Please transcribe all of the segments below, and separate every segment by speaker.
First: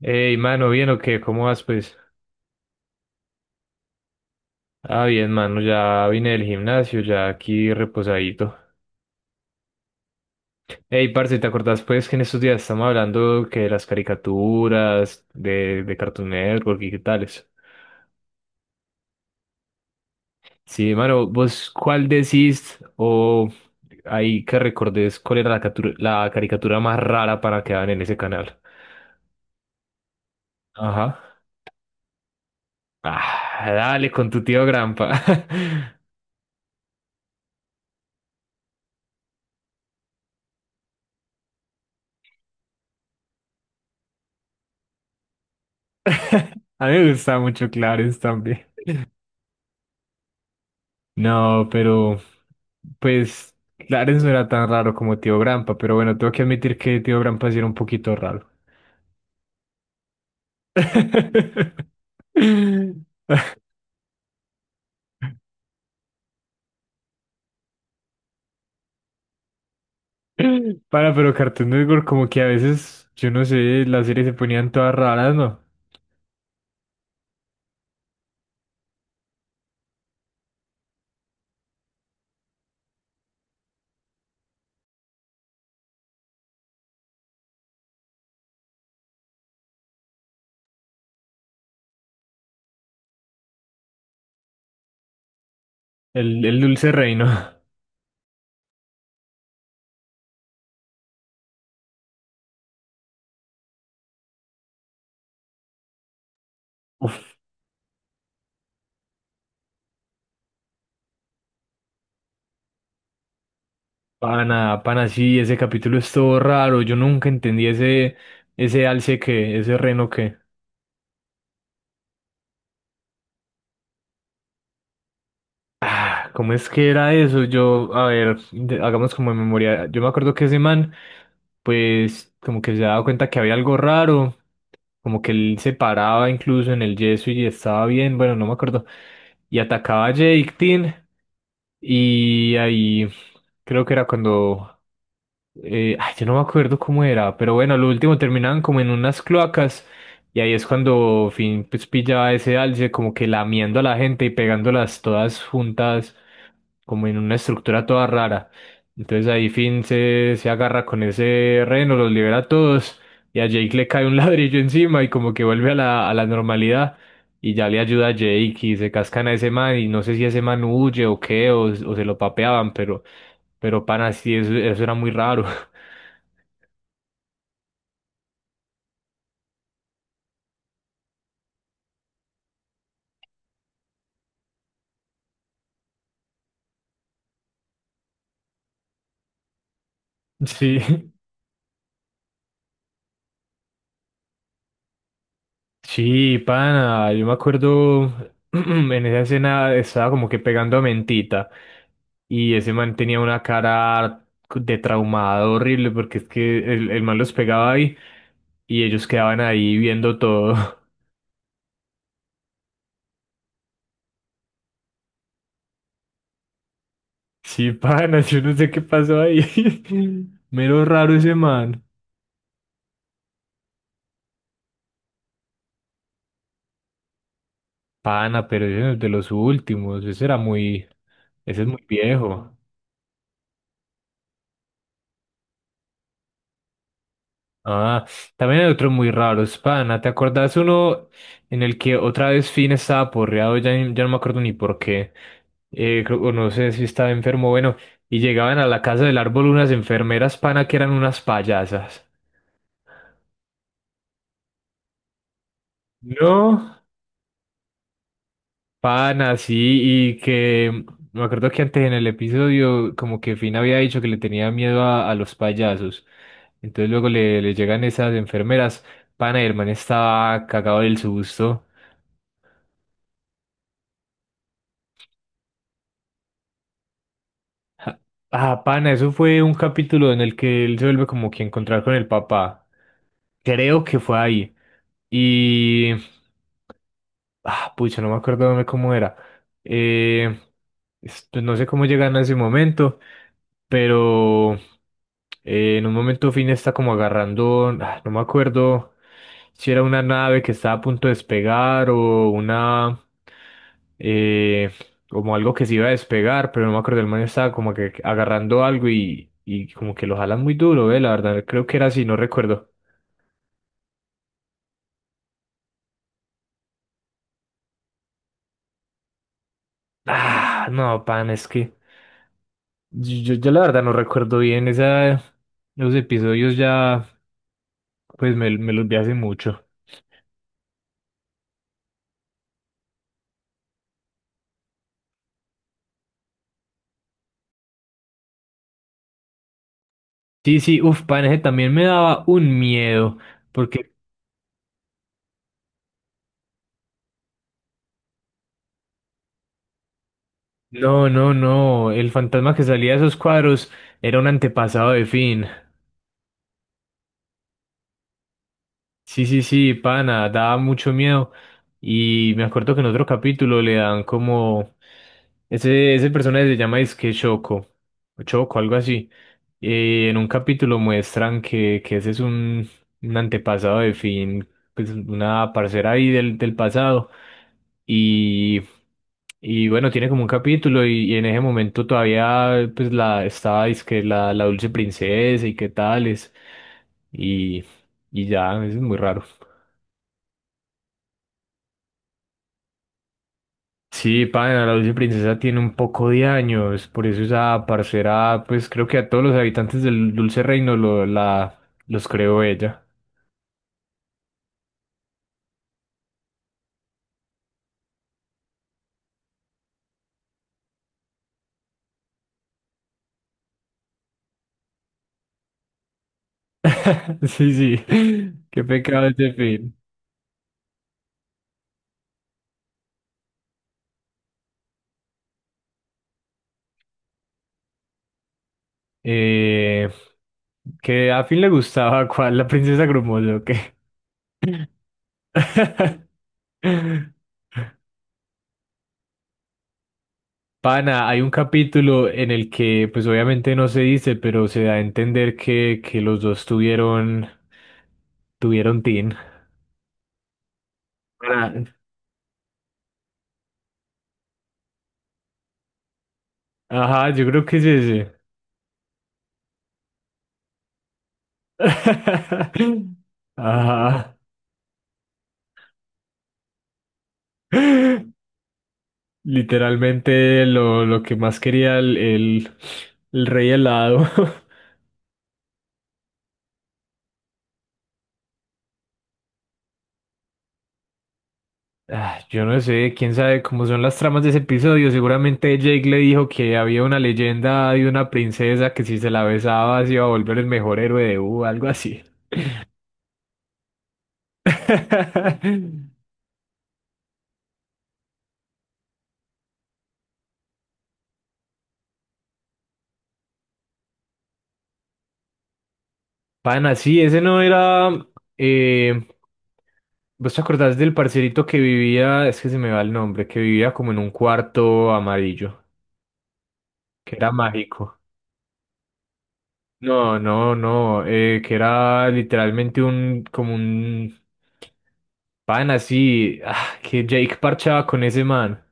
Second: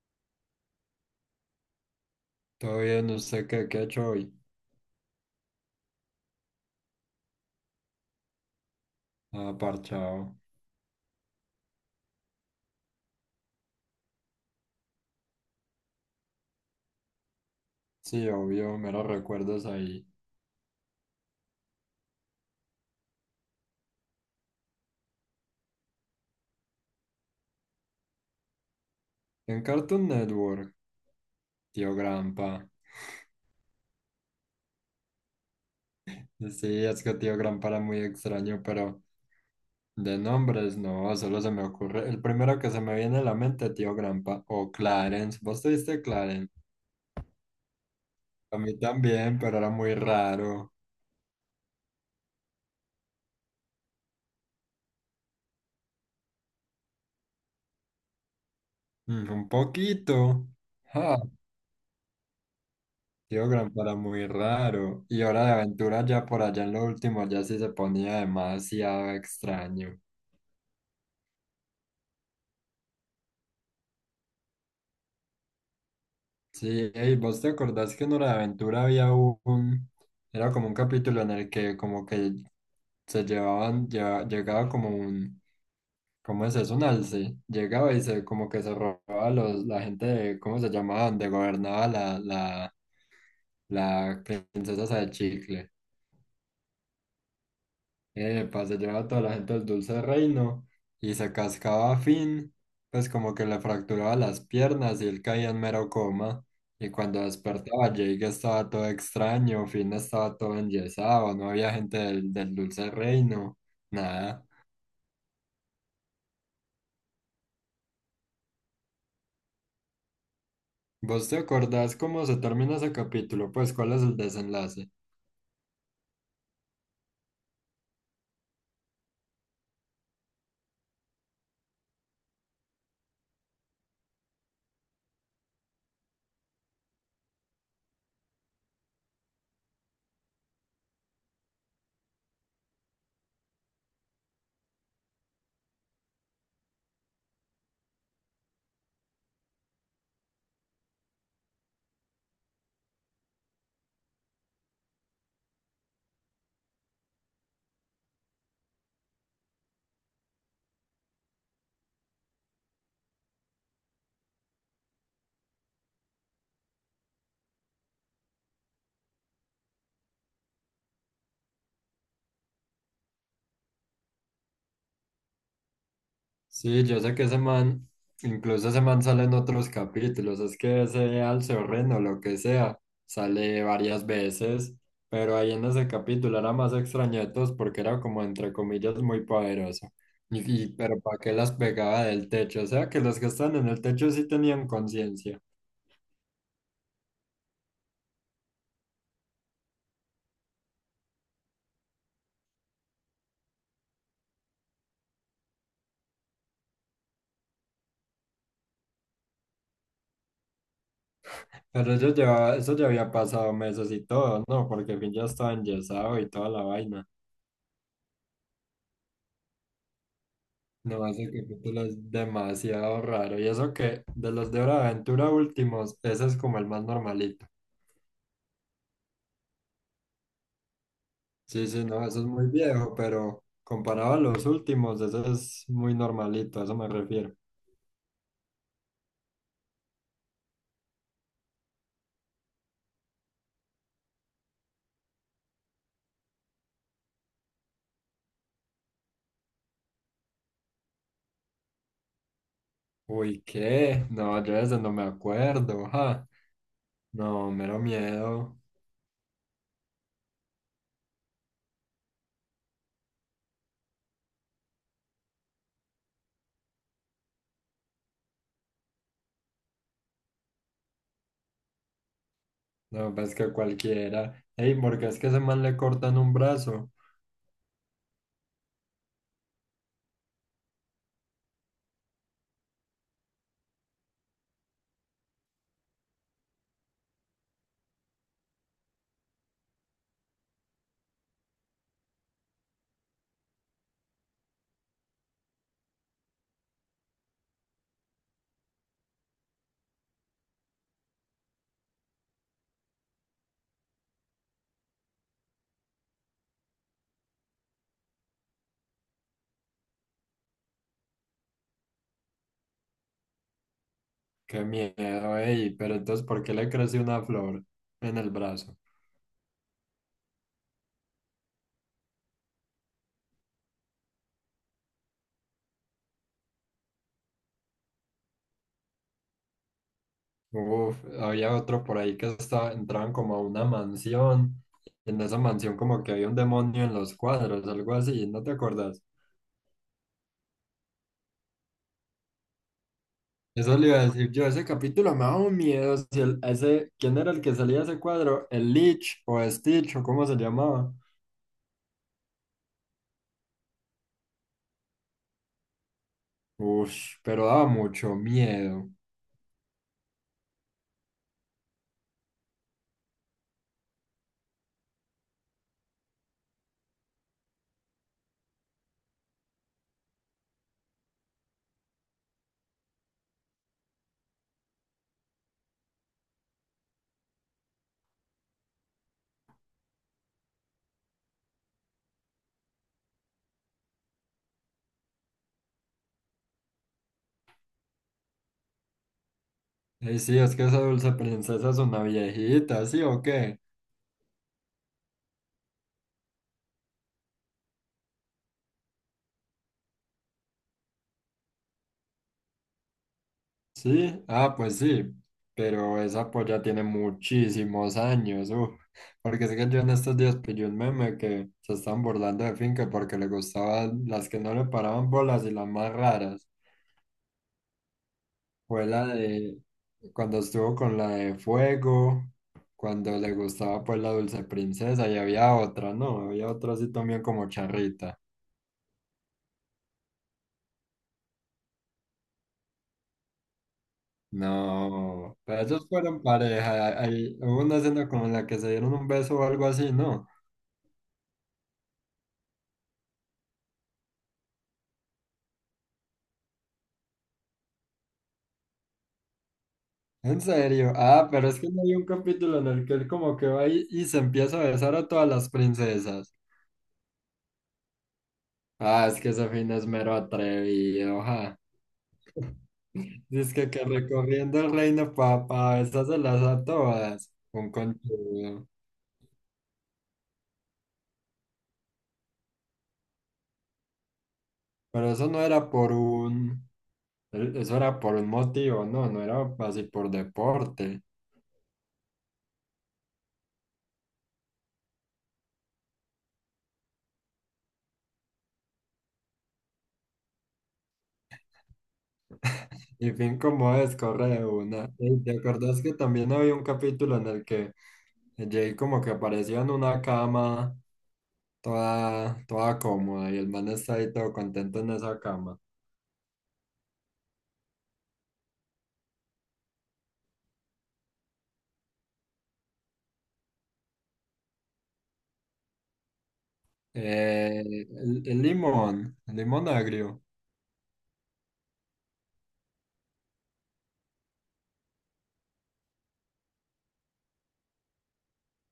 Speaker 1: Hey mano, ¿bien o qué? ¿Cómo vas, pues?
Speaker 2: Todo bien, ¿usted qué ha hecho hoy?
Speaker 1: Ah, bien, mano, ya vine del gimnasio, ya aquí reposadito.
Speaker 2: Ah, parchado.
Speaker 1: Hey parce, ¿te acordás, pues, que en estos días estamos hablando que de las caricaturas, de Cartoon Network y qué tales?
Speaker 2: Sí, obvio, meros recuerdos ahí.
Speaker 1: Sí, mano, ¿vos cuál decís o ahí que recordes cuál era la, la caricatura más rara para que daban en ese canal?
Speaker 2: En Cartoon Network,
Speaker 1: Ajá.
Speaker 2: Tío Grampa.
Speaker 1: Ah, dale, con tu tío Grampa.
Speaker 2: Sí, es que Tío Grampa era muy extraño, pero de nombres no, solo se me ocurre. El primero que se me viene a la mente, Tío Grampa. O Clarence, ¿vos tuviste Clarence?
Speaker 1: A mí me gustaba mucho Clarence
Speaker 2: A
Speaker 1: también.
Speaker 2: mí también, pero era muy raro.
Speaker 1: No, pero pues Clarence no era tan raro como Tío Grampa, pero bueno, tengo que admitir que Tío Grampa sí era un poquito raro.
Speaker 2: Mm, un poquito. Ah, Tío Grampa era muy raro. Y Hora de Aventura ya por allá en lo último ya sí se ponía demasiado extraño.
Speaker 1: Para, pero Cartoon Network como que a veces, yo no sé, las series se ponían todas raras, ¿no?
Speaker 2: Sí, ey, ¿vos te acordás que en Hora de Aventura era como un capítulo en el que como que llegaba como un, ¿cómo es eso? Un alce, llegaba y se como que se robaba los, la gente de, ¿cómo se llamaban? De gobernaba la princesa esa de chicle.
Speaker 1: El Dulce Reino.
Speaker 2: Epa, se llevaba a toda la gente del Dulce Reino y se cascaba a Finn, pues como que le fracturaba las piernas y él caía en mero coma. Y cuando
Speaker 1: Uf,
Speaker 2: despertaba, Jake estaba todo extraño, Finn estaba todo enyesado, no había gente del Dulce Reino, nada.
Speaker 1: pana, pana, sí, ese capítulo es todo raro. Yo nunca entendí ese alce que, ese reno que.
Speaker 2: ¿Vos te acordás cómo se termina ese capítulo? Pues, ¿cuál es el desenlace?
Speaker 1: Ah, ¿cómo es que era eso? Yo, a ver, hagamos como en memoria. Yo me acuerdo que ese man pues como que se daba cuenta que había algo raro, como que él se paraba incluso en el yeso y estaba bien, bueno, no me acuerdo, y atacaba a Jake Tin y ahí creo que era cuando, yo no me acuerdo cómo era, pero bueno, lo último terminaban como en unas cloacas y ahí es cuando Finn pues pillaba ese alce como que lamiendo a la gente y pegándolas todas juntas como en una estructura toda rara. Entonces ahí Finn se agarra con ese reno, los libera a todos y a Jake le cae un ladrillo encima y como que vuelve a a la normalidad y ya le ayuda a Jake y se cascan a ese man y no sé si ese man huye o qué o se lo papeaban, pero pana, sí, eso era muy raro.
Speaker 2: Sí, yo sé que ese man, incluso ese man sale en otros capítulos, es que ese Alceorren o Reno, lo que sea, sale varias veces, pero ahí en ese capítulo era más extraño de todos porque era como entre comillas muy poderoso. Pero
Speaker 1: Sí.
Speaker 2: ¿para qué las pegaba del techo? O sea que los que están en el techo sí tenían conciencia,
Speaker 1: Sí, pana, yo me acuerdo en esa escena estaba como que pegando a mentita y ese man tenía una cara de traumado horrible porque es que el man los pegaba ahí y ellos quedaban ahí viendo todo.
Speaker 2: pero ellos llevaba, eso ya había pasado meses y todo, ¿no? Porque al fin ya estaba enyesado y toda la vaina.
Speaker 1: Sí, pana, yo no sé qué pasó ahí. Mero
Speaker 2: No,
Speaker 1: raro
Speaker 2: ese
Speaker 1: ese man.
Speaker 2: capítulo es demasiado raro. Y eso que de los de Hora de Aventura últimos, ese es como el más normalito.
Speaker 1: Pana, pero ese no es de los últimos, ese era muy, ese es muy
Speaker 2: Sí, no, eso es muy
Speaker 1: viejo.
Speaker 2: viejo, pero comparado a los últimos, ese es muy normalito, a eso me refiero.
Speaker 1: Ah, también hay otros muy raros, pana. ¿Te acordás uno en el que otra vez Finn estaba porreado? Ya, ya no me acuerdo ni por qué. O no sé si estaba enfermo, bueno. Y llegaban a la casa del árbol unas enfermeras, pana, que eran unas payasas.
Speaker 2: Uy, ¿qué? No, yo de ese no me acuerdo, ja.
Speaker 1: No,
Speaker 2: No, mero miedo.
Speaker 1: pana, sí, y que me acuerdo que antes en el episodio, como que Finn había dicho que le tenía miedo a los payasos. Entonces luego le llegan esas enfermeras, pana, y el man estaba cagado del susto.
Speaker 2: No, pues que cualquiera. Ey, ¿porque es que ese man le cortan un brazo?
Speaker 1: Ah, pana, eso fue un capítulo en el que él se vuelve como que a encontrar con el papá. Creo que fue ahí. Y ah, pucha, no me acuerdo cómo era. Eh, pues no sé cómo llegan a ese momento, pero en un momento Finn está como agarrando, ah, no me acuerdo si era una nave que estaba a punto de despegar o una, eh, como algo que se iba a despegar, pero no me acuerdo, el man estaba como que agarrando algo y como que lo jalan muy duro, la verdad, creo que era así, no recuerdo.
Speaker 2: Qué miedo, ey. Pero entonces, ¿por qué le creció una flor en el brazo?
Speaker 1: Ah, no, pan, es que... Yo la verdad no recuerdo bien esa, los episodios ya, pues me los vi hace mucho.
Speaker 2: Uf, había otro por ahí que estaba, entraban como a una mansión. En esa mansión como que había un demonio en los cuadros, algo así, ¿no te acuerdas?
Speaker 1: Sí, sí, uff, pan, ese también me daba un miedo,
Speaker 2: Eso le
Speaker 1: porque
Speaker 2: iba a decir yo, ese capítulo me daba un miedo. Si el- Ese, ¿quién era el que salía de ese cuadro? ¿El Lich o Stitch o cómo se llamaba?
Speaker 1: no, no, no, el fantasma que salía de esos cuadros era un antepasado de Finn.
Speaker 2: Uf, pero daba mucho miedo.
Speaker 1: Sí, sí, sí, pana, daba mucho miedo. Y me acuerdo que en otro capítulo le dan como... Ese personaje se llama Disque Choco, o Choco, algo así. Y en un capítulo muestran que ese es un antepasado de Finn, pues una parcera ahí del pasado. Y, y bueno, tiene como un capítulo y en ese momento todavía pues la estaba, que la dulce princesa y qué tales. Y ya, eso es muy raro.
Speaker 2: Sí, es que esa dulce princesa es una viejita, ¿sí o qué?
Speaker 1: Sí, pana, la dulce princesa tiene un poco de años, por eso esa parcera, pues creo que a todos los habitantes del dulce reino los creó ella.
Speaker 2: Sí, ah, pues sí, pero esa polla tiene muchísimos años, uf, porque sé que yo en estos días pillé un meme que se están burlando de Finca porque le gustaban las que no le paraban bolas y las más raras.
Speaker 1: Sí, sí, qué
Speaker 2: Fue la
Speaker 1: pecado ese
Speaker 2: de
Speaker 1: fin.
Speaker 2: cuando estuvo con la de Fuego, cuando le gustaba pues la Dulce Princesa y había otra, ¿no? Había otra así también como Charrita.
Speaker 1: Eh, que a Finn le gustaba, ¿cuál? La princesa Grumoso, ¿o qué?
Speaker 2: No, pero ellos fueron pareja, hay, hubo una escena como en la que se dieron un beso o algo así, ¿no?
Speaker 1: Pana, hay un capítulo en el que, pues obviamente no se dice, pero se da a entender que los dos tuvieron, tuvieron teen.
Speaker 2: En serio, ah, pero es
Speaker 1: Pana,
Speaker 2: que no hay un capítulo en el que él como que va y se empieza a besar a todas las princesas.
Speaker 1: ajá, yo creo que es ese.
Speaker 2: Ah, es que ese fin es mero atrevido, ja. Dice que
Speaker 1: Ajá.
Speaker 2: recorriendo el reino para besárselas a todas. Un conchudo.
Speaker 1: Literalmente lo que más quería el rey helado.
Speaker 2: Pero eso no era por un, eso era por un motivo, no era así por deporte.
Speaker 1: Ah, yo no sé, quién sabe cómo son las tramas de ese episodio. Seguramente Jake le dijo que había una leyenda de una princesa que si se la besaba se iba a volver el mejor héroe de U, algo así.
Speaker 2: Y fin como es, corre de una. Y te acordás que también había un capítulo en el que Jay como que apareció en una cama toda cómoda y el man está ahí todo contento en esa cama.
Speaker 1: Pana, sí, ese no era. eh, ¿Vos te acordás del parcerito que vivía? Es que se me va el nombre, que vivía como en un cuarto amarillo, que era
Speaker 2: Eh,
Speaker 1: mágico.
Speaker 2: el limón, el limón
Speaker 1: No,
Speaker 2: agrio,
Speaker 1: no, no, que era literalmente como un, pana, sí, ah, que Jake parchaba con ese man.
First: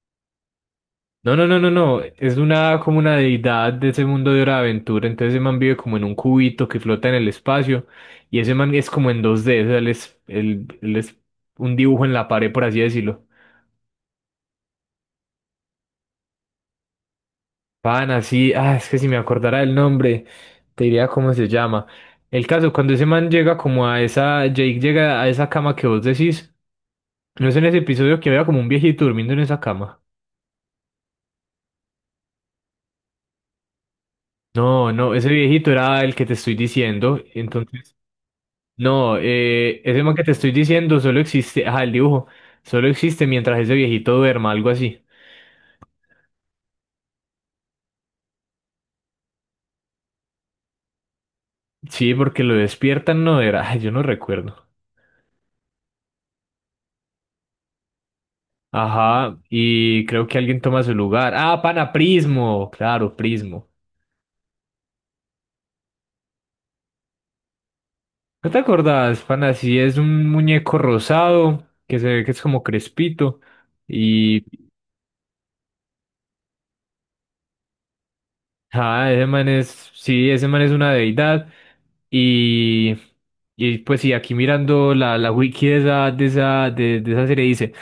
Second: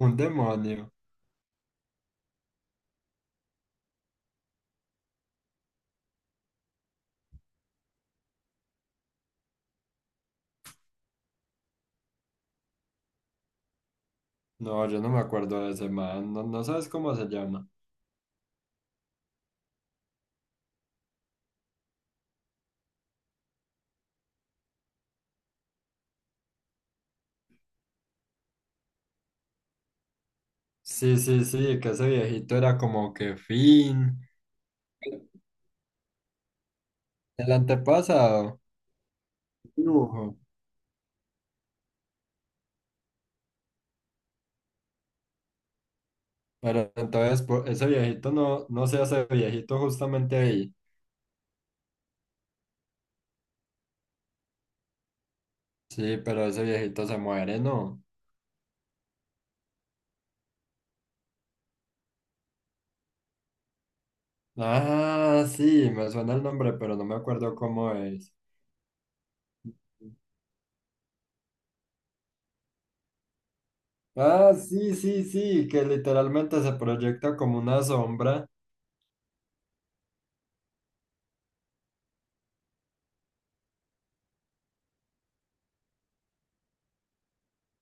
Speaker 2: un demonio.
Speaker 1: No, no, no, no, no. Es una como una deidad de ese mundo de hora de aventura. Entonces ese man vive como en un cubito que flota en el espacio. Y ese man es como en 2D. O sea, él es un dibujo en la pared, por así decirlo.
Speaker 2: No, yo no me acuerdo de ese man, no, no sabes cómo se llama.
Speaker 1: Pana, sí, ah, es que si me acordara el nombre, te diría cómo se llama. El caso, cuando ese man llega como a esa, Jake llega a esa cama que vos decís, no es en ese episodio que había como un viejito durmiendo en esa cama.
Speaker 2: Sí, sí, sí, que ese viejito era como que fin,
Speaker 1: No, no, ese viejito era el que te estoy diciendo.
Speaker 2: el
Speaker 1: Entonces,
Speaker 2: antepasado,
Speaker 1: no, ese man
Speaker 2: dibujo.
Speaker 1: que te estoy diciendo solo existe, ajá, el dibujo, solo existe mientras ese viejito duerma, algo así.
Speaker 2: Ese viejito no, no se hace viejito justamente ahí.
Speaker 1: Sí, porque lo despiertan, no era, ay, yo no recuerdo.
Speaker 2: Sí, pero ese viejito se muere, ¿no?
Speaker 1: Ajá, y creo que alguien toma su lugar. Ah, pana Prismo, claro, Prismo.
Speaker 2: Ah, sí, me suena el nombre, pero no me acuerdo cómo es.
Speaker 1: ¿No te acordás, pana? Sí, es un muñeco rosado que se ve que es como crespito.
Speaker 2: Ah, sí, sí, sí, que literalmente se proyecta como una sombra.
Speaker 1: Ah, ese man es, sí, ese man es una deidad. Y, y pues sí, aquí mirando la wiki de esa, de esa, de esa serie dice,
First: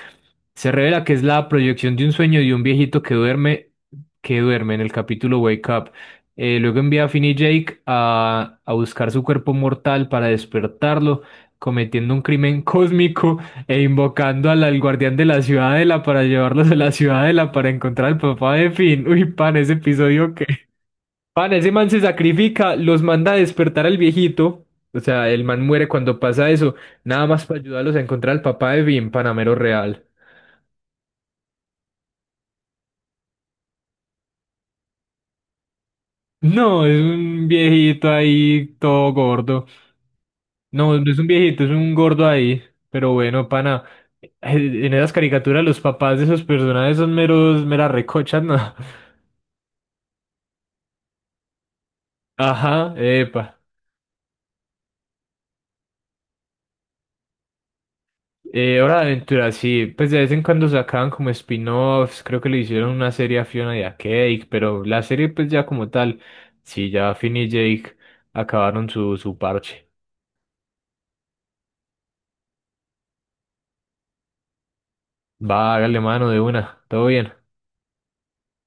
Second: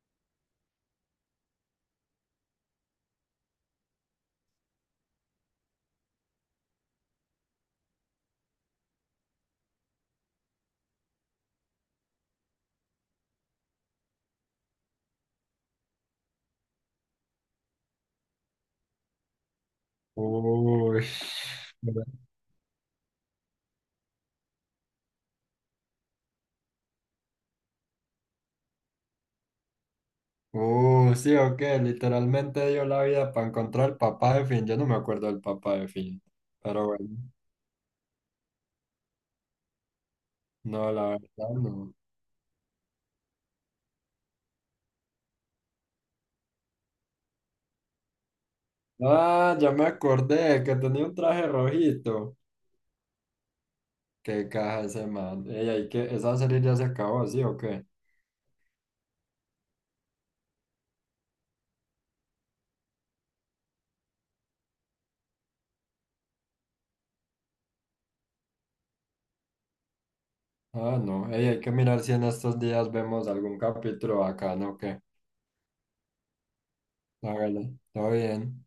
Speaker 1: se revela que es la proyección de un sueño de un viejito que duerme en el capítulo Wake Up. Luego envía a Finn y Jake a buscar su cuerpo mortal para despertarlo, cometiendo un crimen cósmico e invocando al guardián de la ciudadela para llevarlos a la ciudadela para encontrar al papá de Finn. Uy, pan, ese episodio que...
Speaker 2: Uy.
Speaker 1: Pan, ese man se sacrifica, los manda a despertar al viejito. O sea, el man muere cuando pasa eso. Nada más para ayudarlos a encontrar al papá de Vin, Panamero Real.
Speaker 2: Sí, o qué, literalmente dio la vida para encontrar el papá de Finn. Yo no me acuerdo del papá de Finn,
Speaker 1: No,
Speaker 2: pero
Speaker 1: es
Speaker 2: bueno,
Speaker 1: un viejito ahí todo gordo.
Speaker 2: no,
Speaker 1: No,
Speaker 2: la
Speaker 1: no es un
Speaker 2: verdad
Speaker 1: viejito, es un
Speaker 2: no.
Speaker 1: gordo ahí. Pero bueno, pana, en esas caricaturas los papás de esos personajes son meros, meras recochas, ¿no?
Speaker 2: Ah, ya me acordé que tenía un traje rojito.
Speaker 1: Ajá, epa.
Speaker 2: Qué caja ese man. Ey, hay que, esa serie ya se acabó, ¿sí o qué?
Speaker 1: Hora de Aventura, sí, pues de vez en cuando sacaban como spin-offs, creo que le hicieron una serie a Fiona y a Cake, pero la serie pues ya como tal, sí, ya Finn y Jake acabaron su, su parche.
Speaker 2: Ah, no. Ey, hay que mirar si en estos días vemos algún capítulo acá, ¿no? ¿Qué?
Speaker 1: Va, hágale mano de una, todo bien.
Speaker 2: Hágale, todo bien.